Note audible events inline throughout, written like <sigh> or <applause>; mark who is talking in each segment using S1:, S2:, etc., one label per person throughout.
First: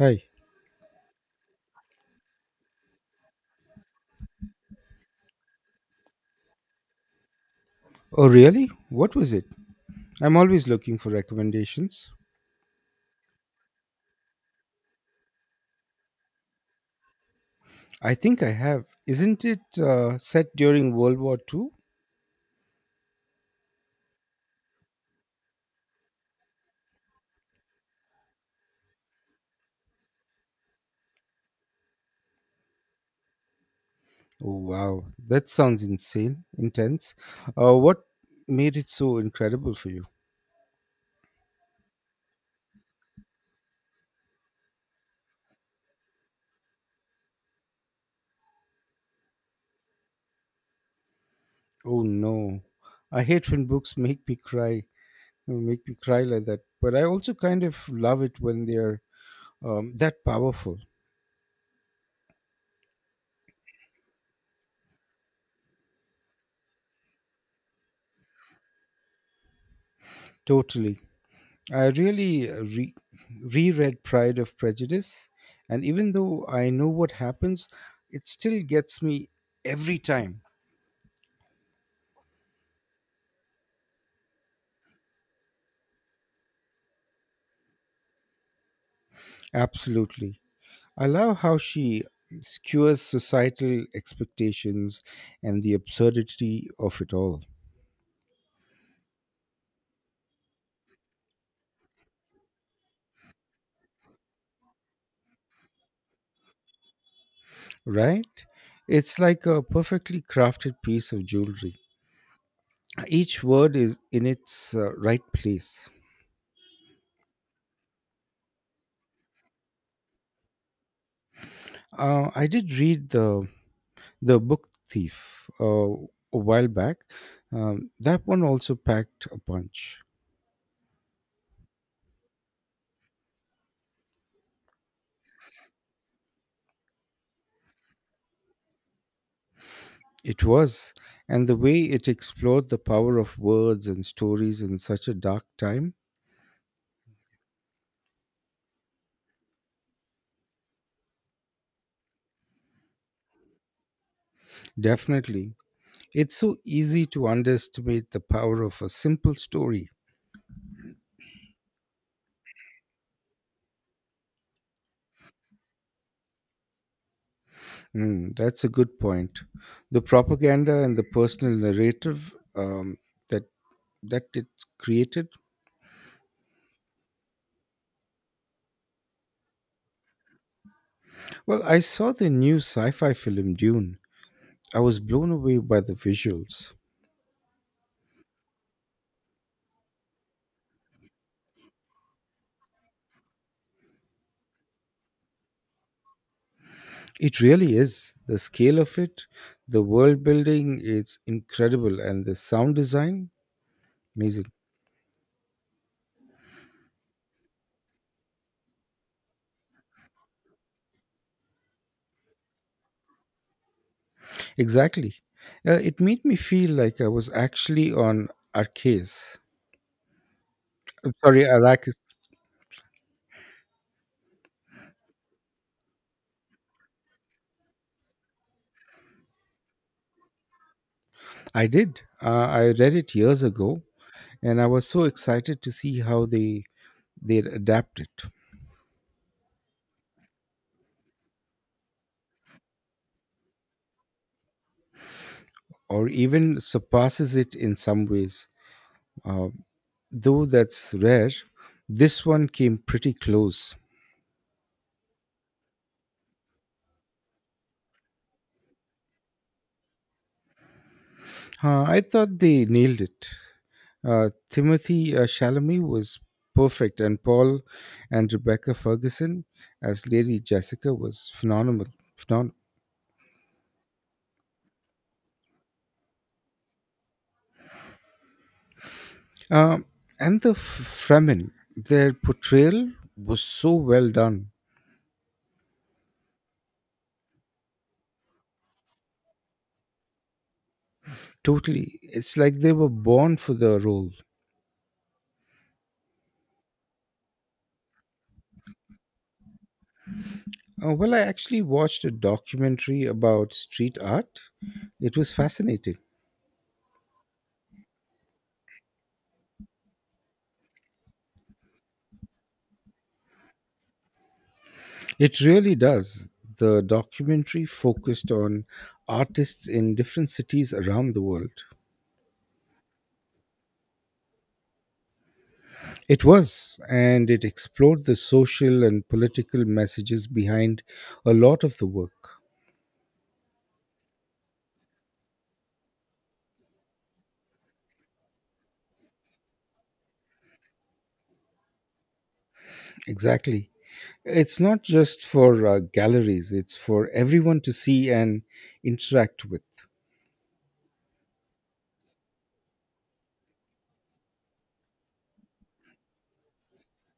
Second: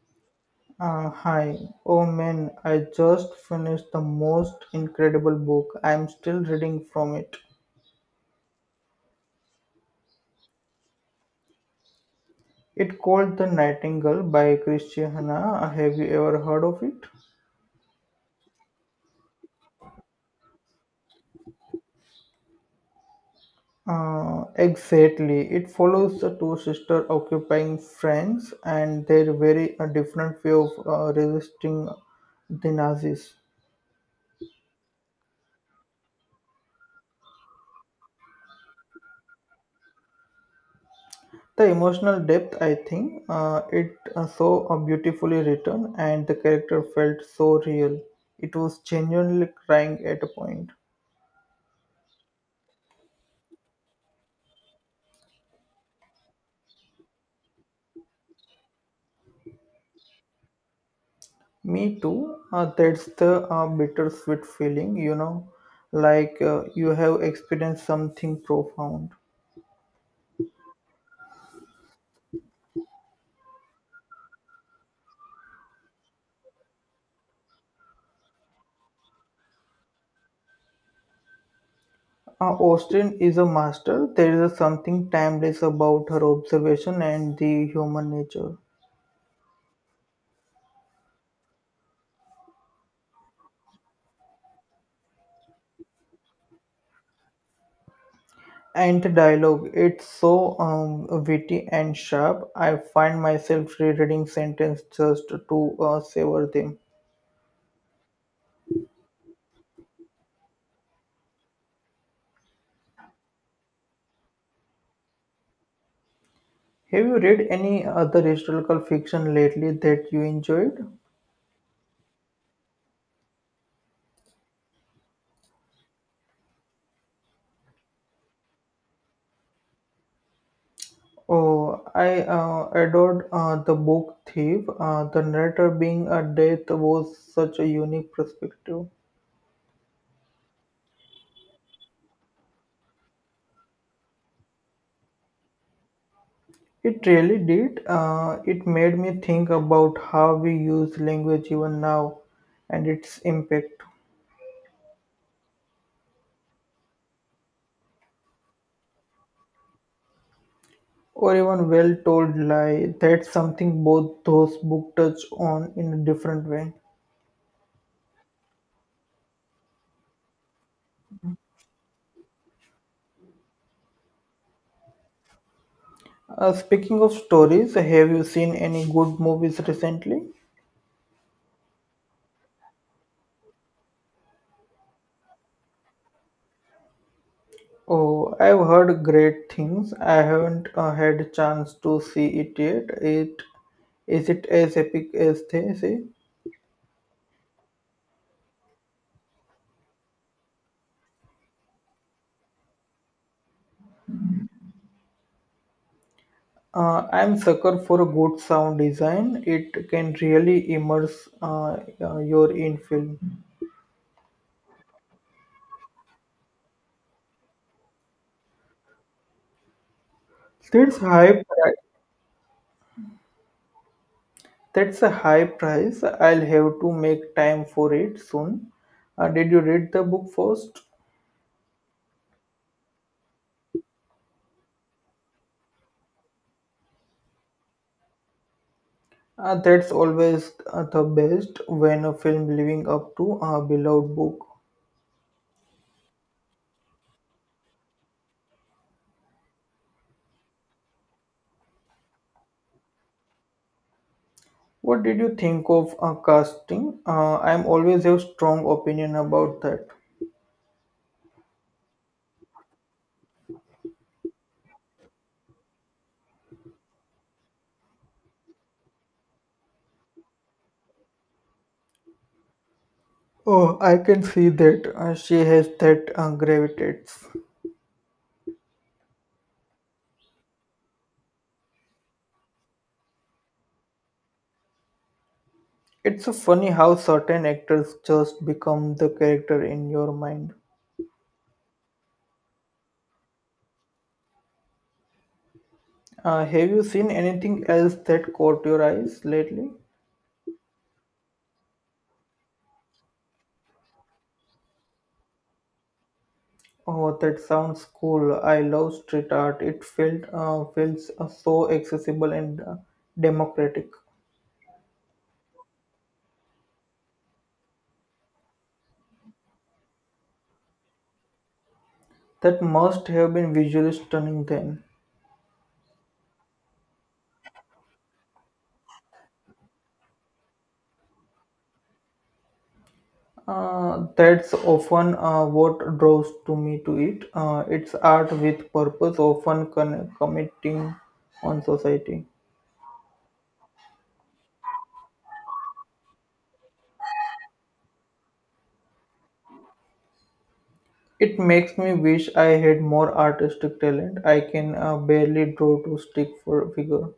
S1: Hi.
S2: Hi. Oh man, I just finished the most incredible book. I'm still reading from it.
S1: Oh, really? What was it? I'm always looking for recommendations.
S2: It called The Nightingale by Christiana. Have you ever heard of it?
S1: I think I have. Isn't it set during World War Two?
S2: Exactly. It follows the two sisters occupying France and their very different way of resisting the Nazis.
S1: Oh, wow. That sounds insane, intense. What made it so incredible for you?
S2: The emotional depth, I think, it so beautifully written, and the character felt so real. It was genuinely crying at a point.
S1: Oh, no. I hate when books make me cry like that. But I also kind of love it when they're that powerful.
S2: Me too. That's the bittersweet feeling, you know, like you have experienced something profound.
S1: Totally. I really reread Pride of Prejudice, and even though I know what happens, it still gets me every time.
S2: Austen is a master. There is something timeless about her observation and the human nature.
S1: Absolutely. I love how she skewers societal expectations and the absurdity of it all,
S2: And the dialogue, it's so witty and sharp. I find myself rereading sentences just to savor them.
S1: right? It's like a perfectly crafted piece of jewelry. Each word is in its right place.
S2: Have you read any other historical fiction lately that you enjoyed?
S1: I did read the book thief a while back, that one also packed a punch.
S2: Oh, I adored the book Thief. The narrator being a death was such a unique perspective.
S1: It was, and the way it explored the power of words and stories in such a dark time,
S2: It really did. It made me think about how we use language even now and its impact.
S1: definitely. It's so easy to underestimate the power of a simple story.
S2: Or even well told lie. That's something both those books touch on in a different way.
S1: Mm, that's a good point, the propaganda and the personal narrative, that that it created.
S2: Speaking of stories, have you seen any good movies recently?
S1: Well, I saw the new sci-fi film Dune. I was blown away by the visuals.
S2: Oh, I've heard great things. I haven't had a chance to see it yet. It is it as epic as they say?
S1: It really is. The scale of it, the world building, it's incredible, and the sound design, amazing.
S2: I'm sucker for a good sound design. It can really immerse your in film.
S1: Exactly. It made me feel like I was actually on Arcas.
S2: There's
S1: I'm sorry,
S2: hype.
S1: Arrakis.
S2: That's a high price. I'll have to make time for it soon. Did you read the book first?
S1: I did. I read it years ago, and I was so excited to see how they adapt it,
S2: That's always the best when a film living up to a beloved book.
S1: or even surpasses it in some ways. Uh, though that's rare, this one came pretty close.
S2: What did you think of casting? I'm always have strong opinion about that.
S1: I thought they nailed it. Timothy Chalamet was perfect, and Paul and Rebecca Ferguson as Lady Jessica was phenomenal. Phenomenal.
S2: Oh, I can see that she has that gravitates.
S1: Um, and the Fremen, their portrayal was so well done.
S2: It's so funny how certain actors just become the character in your mind.
S1: Totally. It's like they were born for the role.
S2: Have you seen anything else that caught your eyes lately?
S1: Well, I actually watched a documentary about street art. It was fascinating.
S2: Oh, that sounds cool. I love street art. It felt feels so accessible and democratic.
S1: It really does. The documentary focused on artists in different cities around the world.
S2: That must have been visually stunning then.
S1: It was, and it explored the social and political messages behind a lot of the work.
S2: That's often what draws to me to it. It's art with purpose, often committing on society.
S1: Exactly. It's not just for galleries, it's for everyone to see and interact with.
S2: It makes me wish I had more artistic talent. I can barely draw to stick for figure.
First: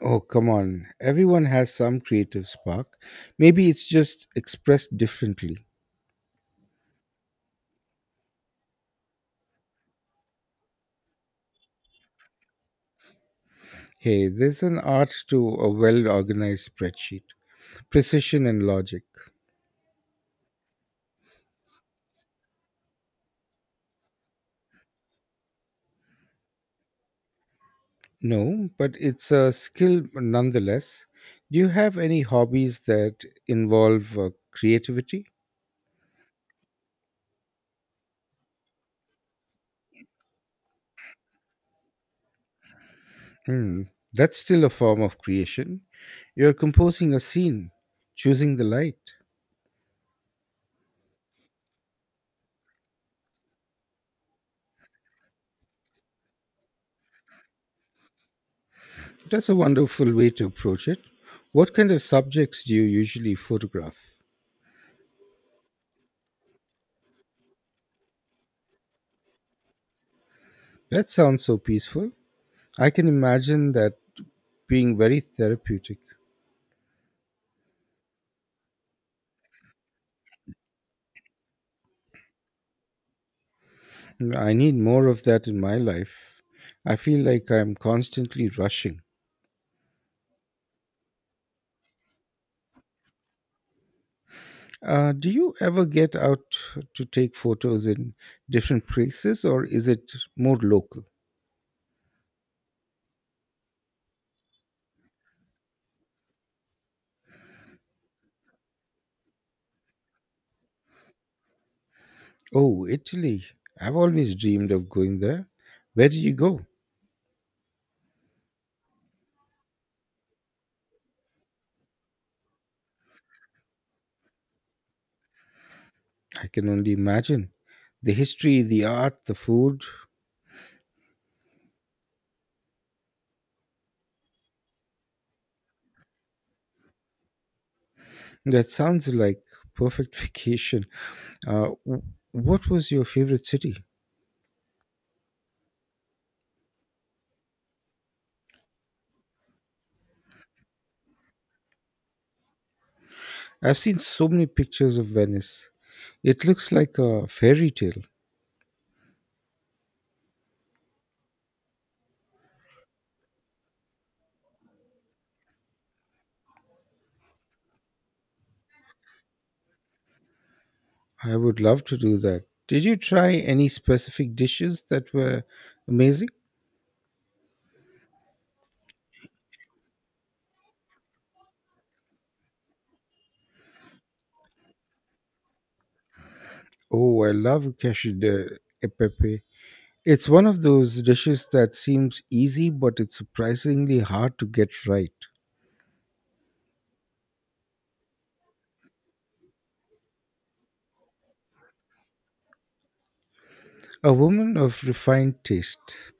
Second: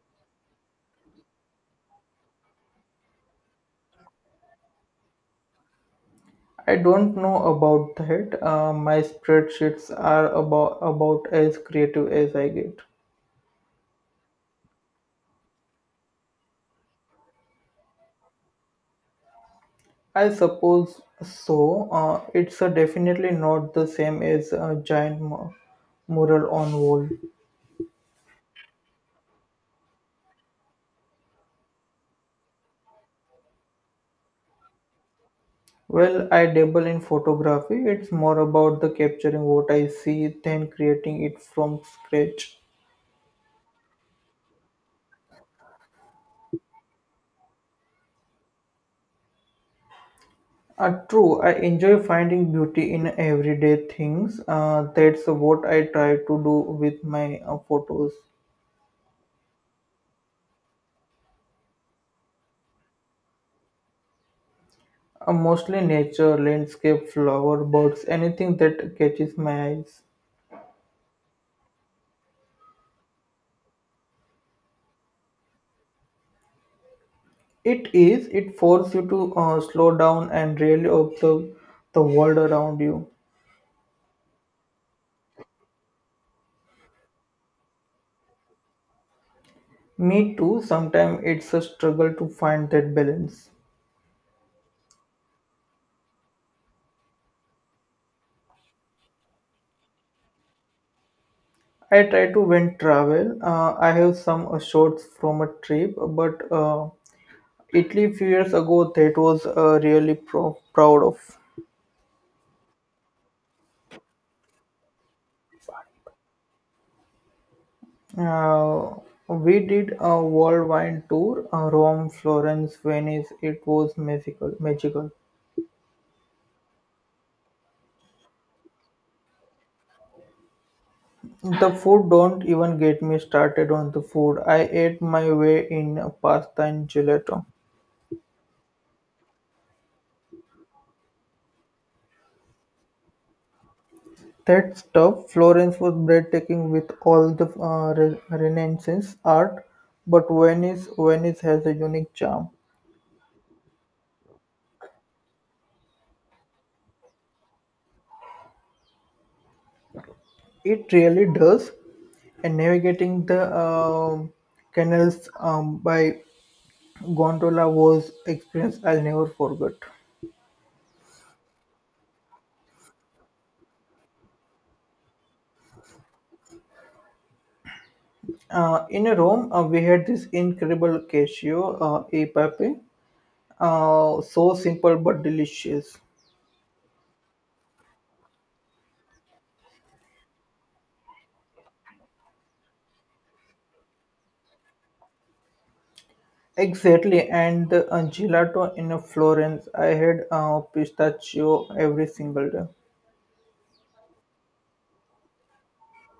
S1: Oh, come on. Everyone has some creative spark. Maybe it's just expressed differently.
S2: I don't know about that. My spreadsheets are about as creative as I get.
S1: Hey, there's an art to a well organized spreadsheet, precision and logic.
S2: I suppose so. It's definitely not the same as a giant mural on wall.
S1: No, but it's a skill nonetheless. Do you have any hobbies that involve creativity?
S2: Well, I dabble in photography. It's more about the capturing what I see than creating it from scratch.
S1: Hmm, that's still a form of creation. You're composing a scene, choosing the light.
S2: True, I enjoy finding beauty in everyday things. That's what I try to do with my photos.
S1: That's a wonderful way to approach it. What kind of subjects do you usually photograph?
S2: Mostly nature, landscape, flower, birds, anything that catches my eyes.
S1: That sounds so peaceful. I can imagine that being very therapeutic.
S2: It is, it forces you to slow down and really observe the world around you.
S1: I need more of that in my life. I feel like I'm constantly rushing.
S2: Me too, sometimes it's a struggle to find that balance.
S1: Do you ever get out to take photos in different places, or is it more local?
S2: I try to when travel. I have some shots from a trip, but Italy few years ago that was really proud of.
S1: Oh, Italy. I've always dreamed of going there. Where did you go?
S2: Uh, we did a worldwide tour, Rome, Florence, Venice. It was magical, magical.
S1: I can only imagine. The history, the art, the food.
S2: The food don't even get me started on the food. I ate my way in pasta and gelato.
S1: That sounds like perfect <laughs> vacation. W- what was your favorite city?
S2: That stuff, Florence was breathtaking with all the Renaissance art, but Venice, Venice has a unique charm.
S1: I've seen so many pictures of Venice. It looks like a fairy tale.
S2: It really does. And navigating the canals by gondola was experience I'll never forget.
S1: I would love to do that. Did you try any specific dishes that were amazing?
S2: In Rome, we had this incredible cashew e pepe, so simple but delicious.
S1: Oh, I love cashew de e pepe. It's one of those dishes that seems easy, but it's surprisingly hard to get right.
S2: Exactly, and the gelato in Florence, I had pistachio every single day.
S1: A woman of refined taste.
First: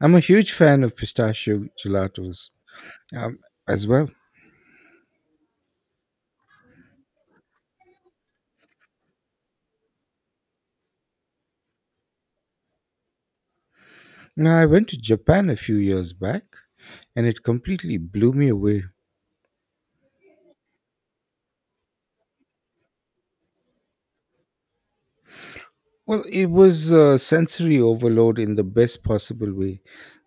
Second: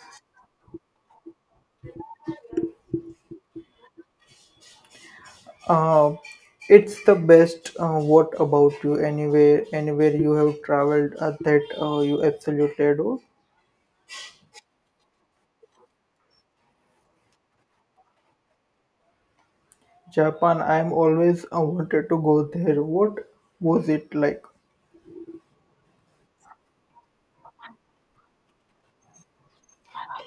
S1: I'm a huge fan of pistachio gelatos um, as well.
S2: Uh, it's the best. What about you? Anywhere you have traveled that you absolutely adore?
S1: Now, I went to Japan a few years back, and it completely blew me away.
S2: Japan. I'm always wanted to go there. What was it like?
S1: Well, it was a sensory overload in the best possible way.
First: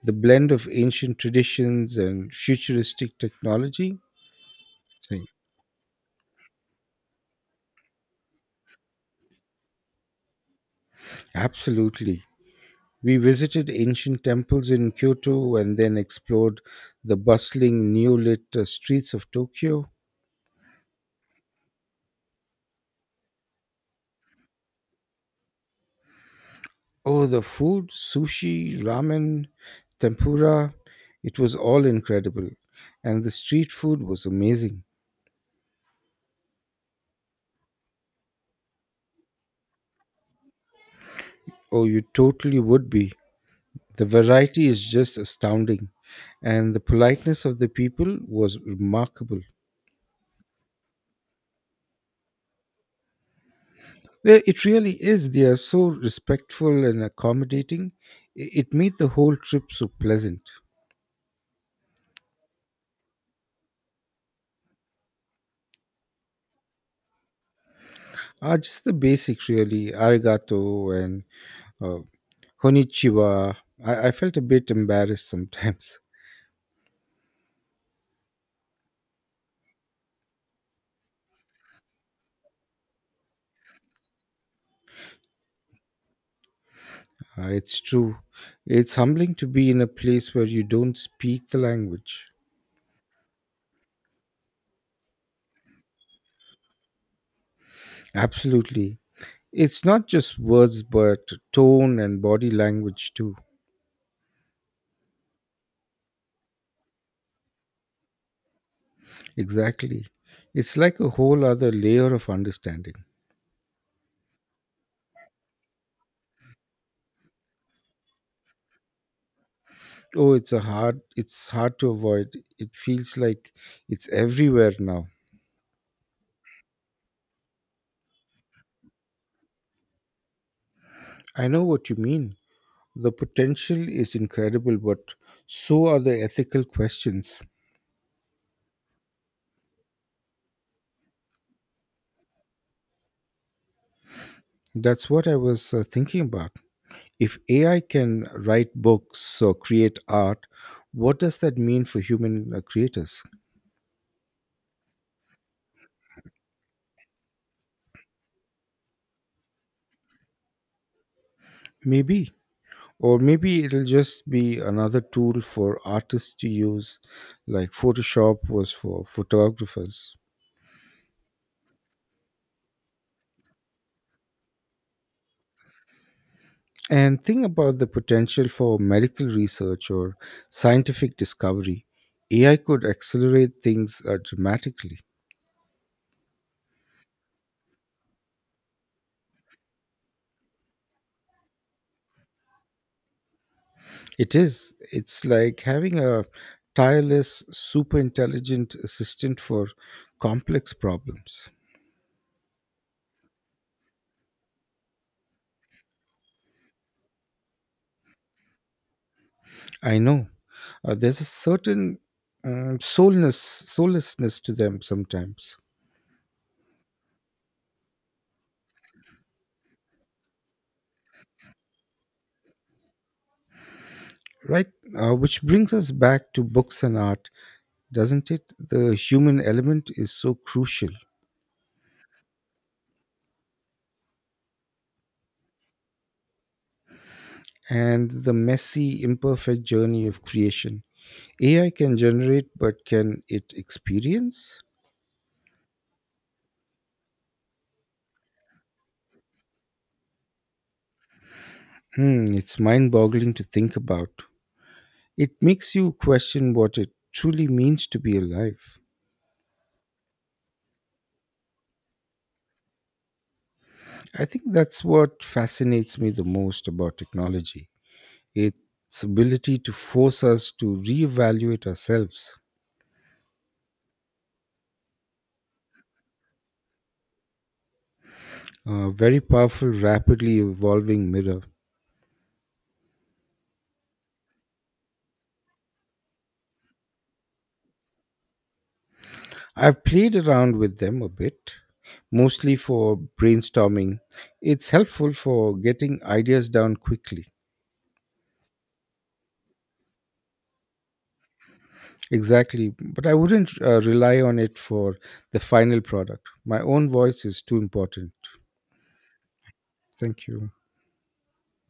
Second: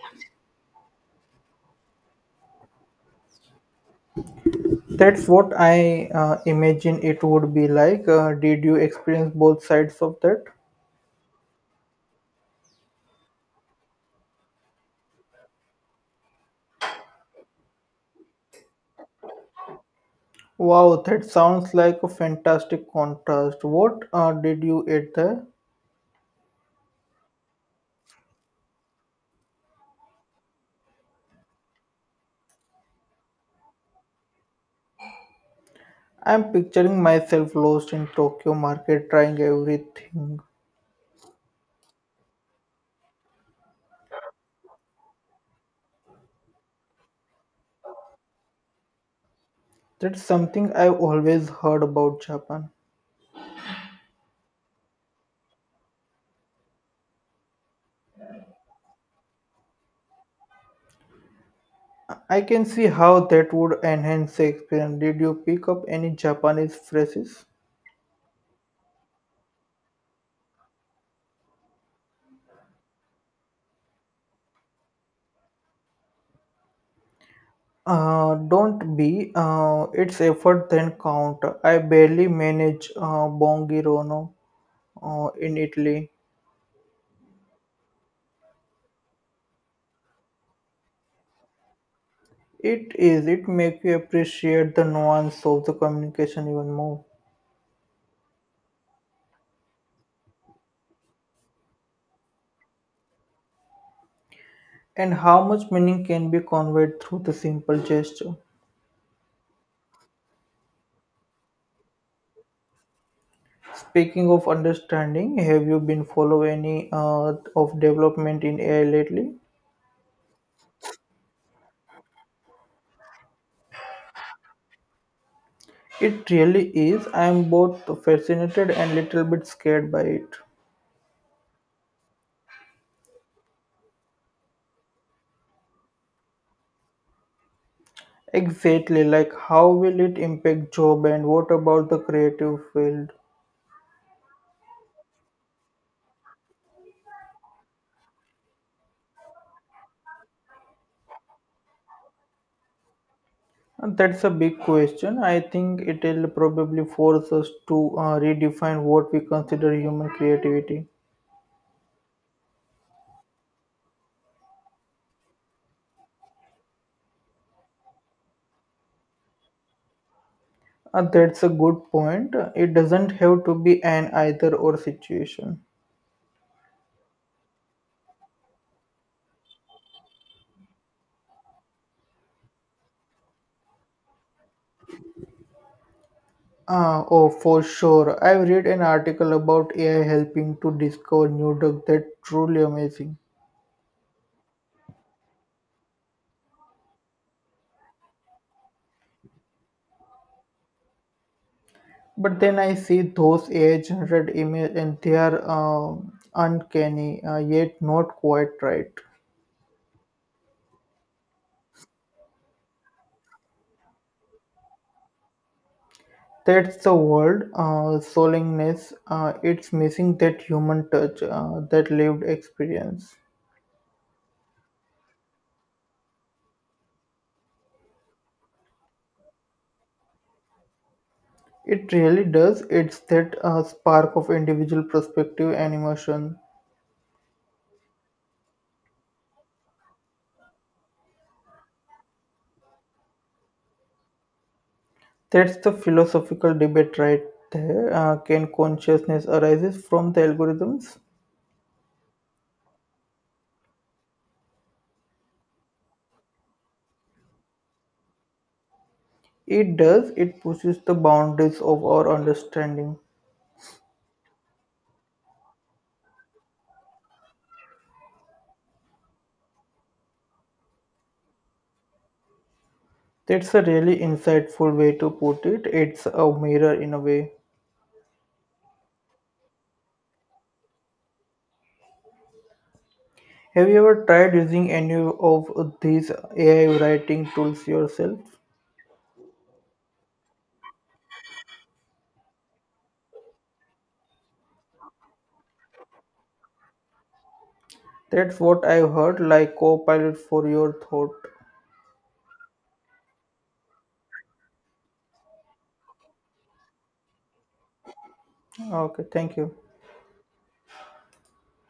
S1: The blend of ancient traditions and futuristic technology.
S2: That's
S1: Same.
S2: what I imagine it would be like. Did you experience both sides of that?
S1: Absolutely. We visited ancient temples in Kyoto and then explored the bustling, new lit streets of Tokyo.
S2: Wow, that sounds like a fantastic contrast. What did you eat there?
S1: Oh, the food, sushi, ramen, tempura, it was all incredible. And the street food was amazing.
S2: I'm picturing myself lost in Tokyo market trying everything.
S1: Oh, you totally would be. The variety is just astounding, and the politeness of the people was remarkable.
S2: That's something I've always heard about Japan.
S1: It really is. They are so respectful and accommodating. It made the whole trip so pleasant.
S2: I can see how that would enhance the experience. Did you pick up any Japanese phrases?
S1: Just the basics, really. Arigato and uh, konnichiwa. I felt a bit embarrassed sometimes. <laughs>
S2: Don't be. It's effort then count. I barely manage Bonghirono in Italy.
S1: It's true. It's humbling to be in a place where you don't speak the language.
S2: It is. It makes you appreciate the nuance of the communication even more,
S1: Absolutely. It's not just words, but tone and body language too.
S2: and how much meaning can be conveyed through the simple gesture.
S1: Exactly. It's like a whole other layer of understanding.
S2: Speaking of understanding, have you been follow any of development in AI lately?
S1: Oh, it's hard to avoid. It feels like it's everywhere now.
S2: It really is. I am both fascinated and little bit scared by it.
S1: I know what you mean. The potential is incredible, but so are the ethical questions.
S2: Exactly, like how will it impact job and what about the creative field?
S1: That's what I was thinking about. If AI can write books or create art, what does that mean for human creators?
S2: And That's a big question. I think it will probably force us to redefine what we consider human creativity.
S1: Maybe. Or maybe it'll just be another tool for artists to use, like Photoshop was for photographers.
S2: That's a good point. It doesn't have to be an either or situation.
S1: And think about the potential for medical research or scientific discovery. AI could accelerate things dramatically.
S2: Oh, for sure. I've read an article about AI helping to discover new drug that's truly amazing.
S1: It is. It's like having a tireless, super intelligent assistant for complex problems.
S2: But then I see those AI-generated images, and they are uncanny, yet not quite right.
S1: I know. There's a certain soullessness to them sometimes.
S2: That's the word, solemnness. It's missing that human touch, that lived experience.
S1: Right, which brings us back to books and art, doesn't it? The human element is so crucial,
S2: It really does. It's that spark of individual perspective and emotion.
S1: and the messy, imperfect journey of creation. AI can generate, but can it experience?
S2: That's the philosophical debate right there. Can consciousness arises from the algorithms?
S1: Hmm, it's mind boggling to think about. It makes you question what it truly means to be alive.
S2: It does. It pushes the boundaries of our understanding.
S1: I think that's what fascinates me the most about technology, its ability to force us to reevaluate ourselves.
S2: That's a really insightful way to put it. It's a mirror in a way.
S1: A very powerful, rapidly evolving mirror.
S2: Have you ever tried using any of these AI writing tools yourself?
S1: I've played around with them a bit, mostly for brainstorming. It's helpful for getting ideas down quickly.
S2: That's what I've heard, like Copilot for your thought.
S1: Exactly, but I wouldn't rely on it for the final product. My own voice is too important.
S2: Okay, thank you.
S1: Thank you.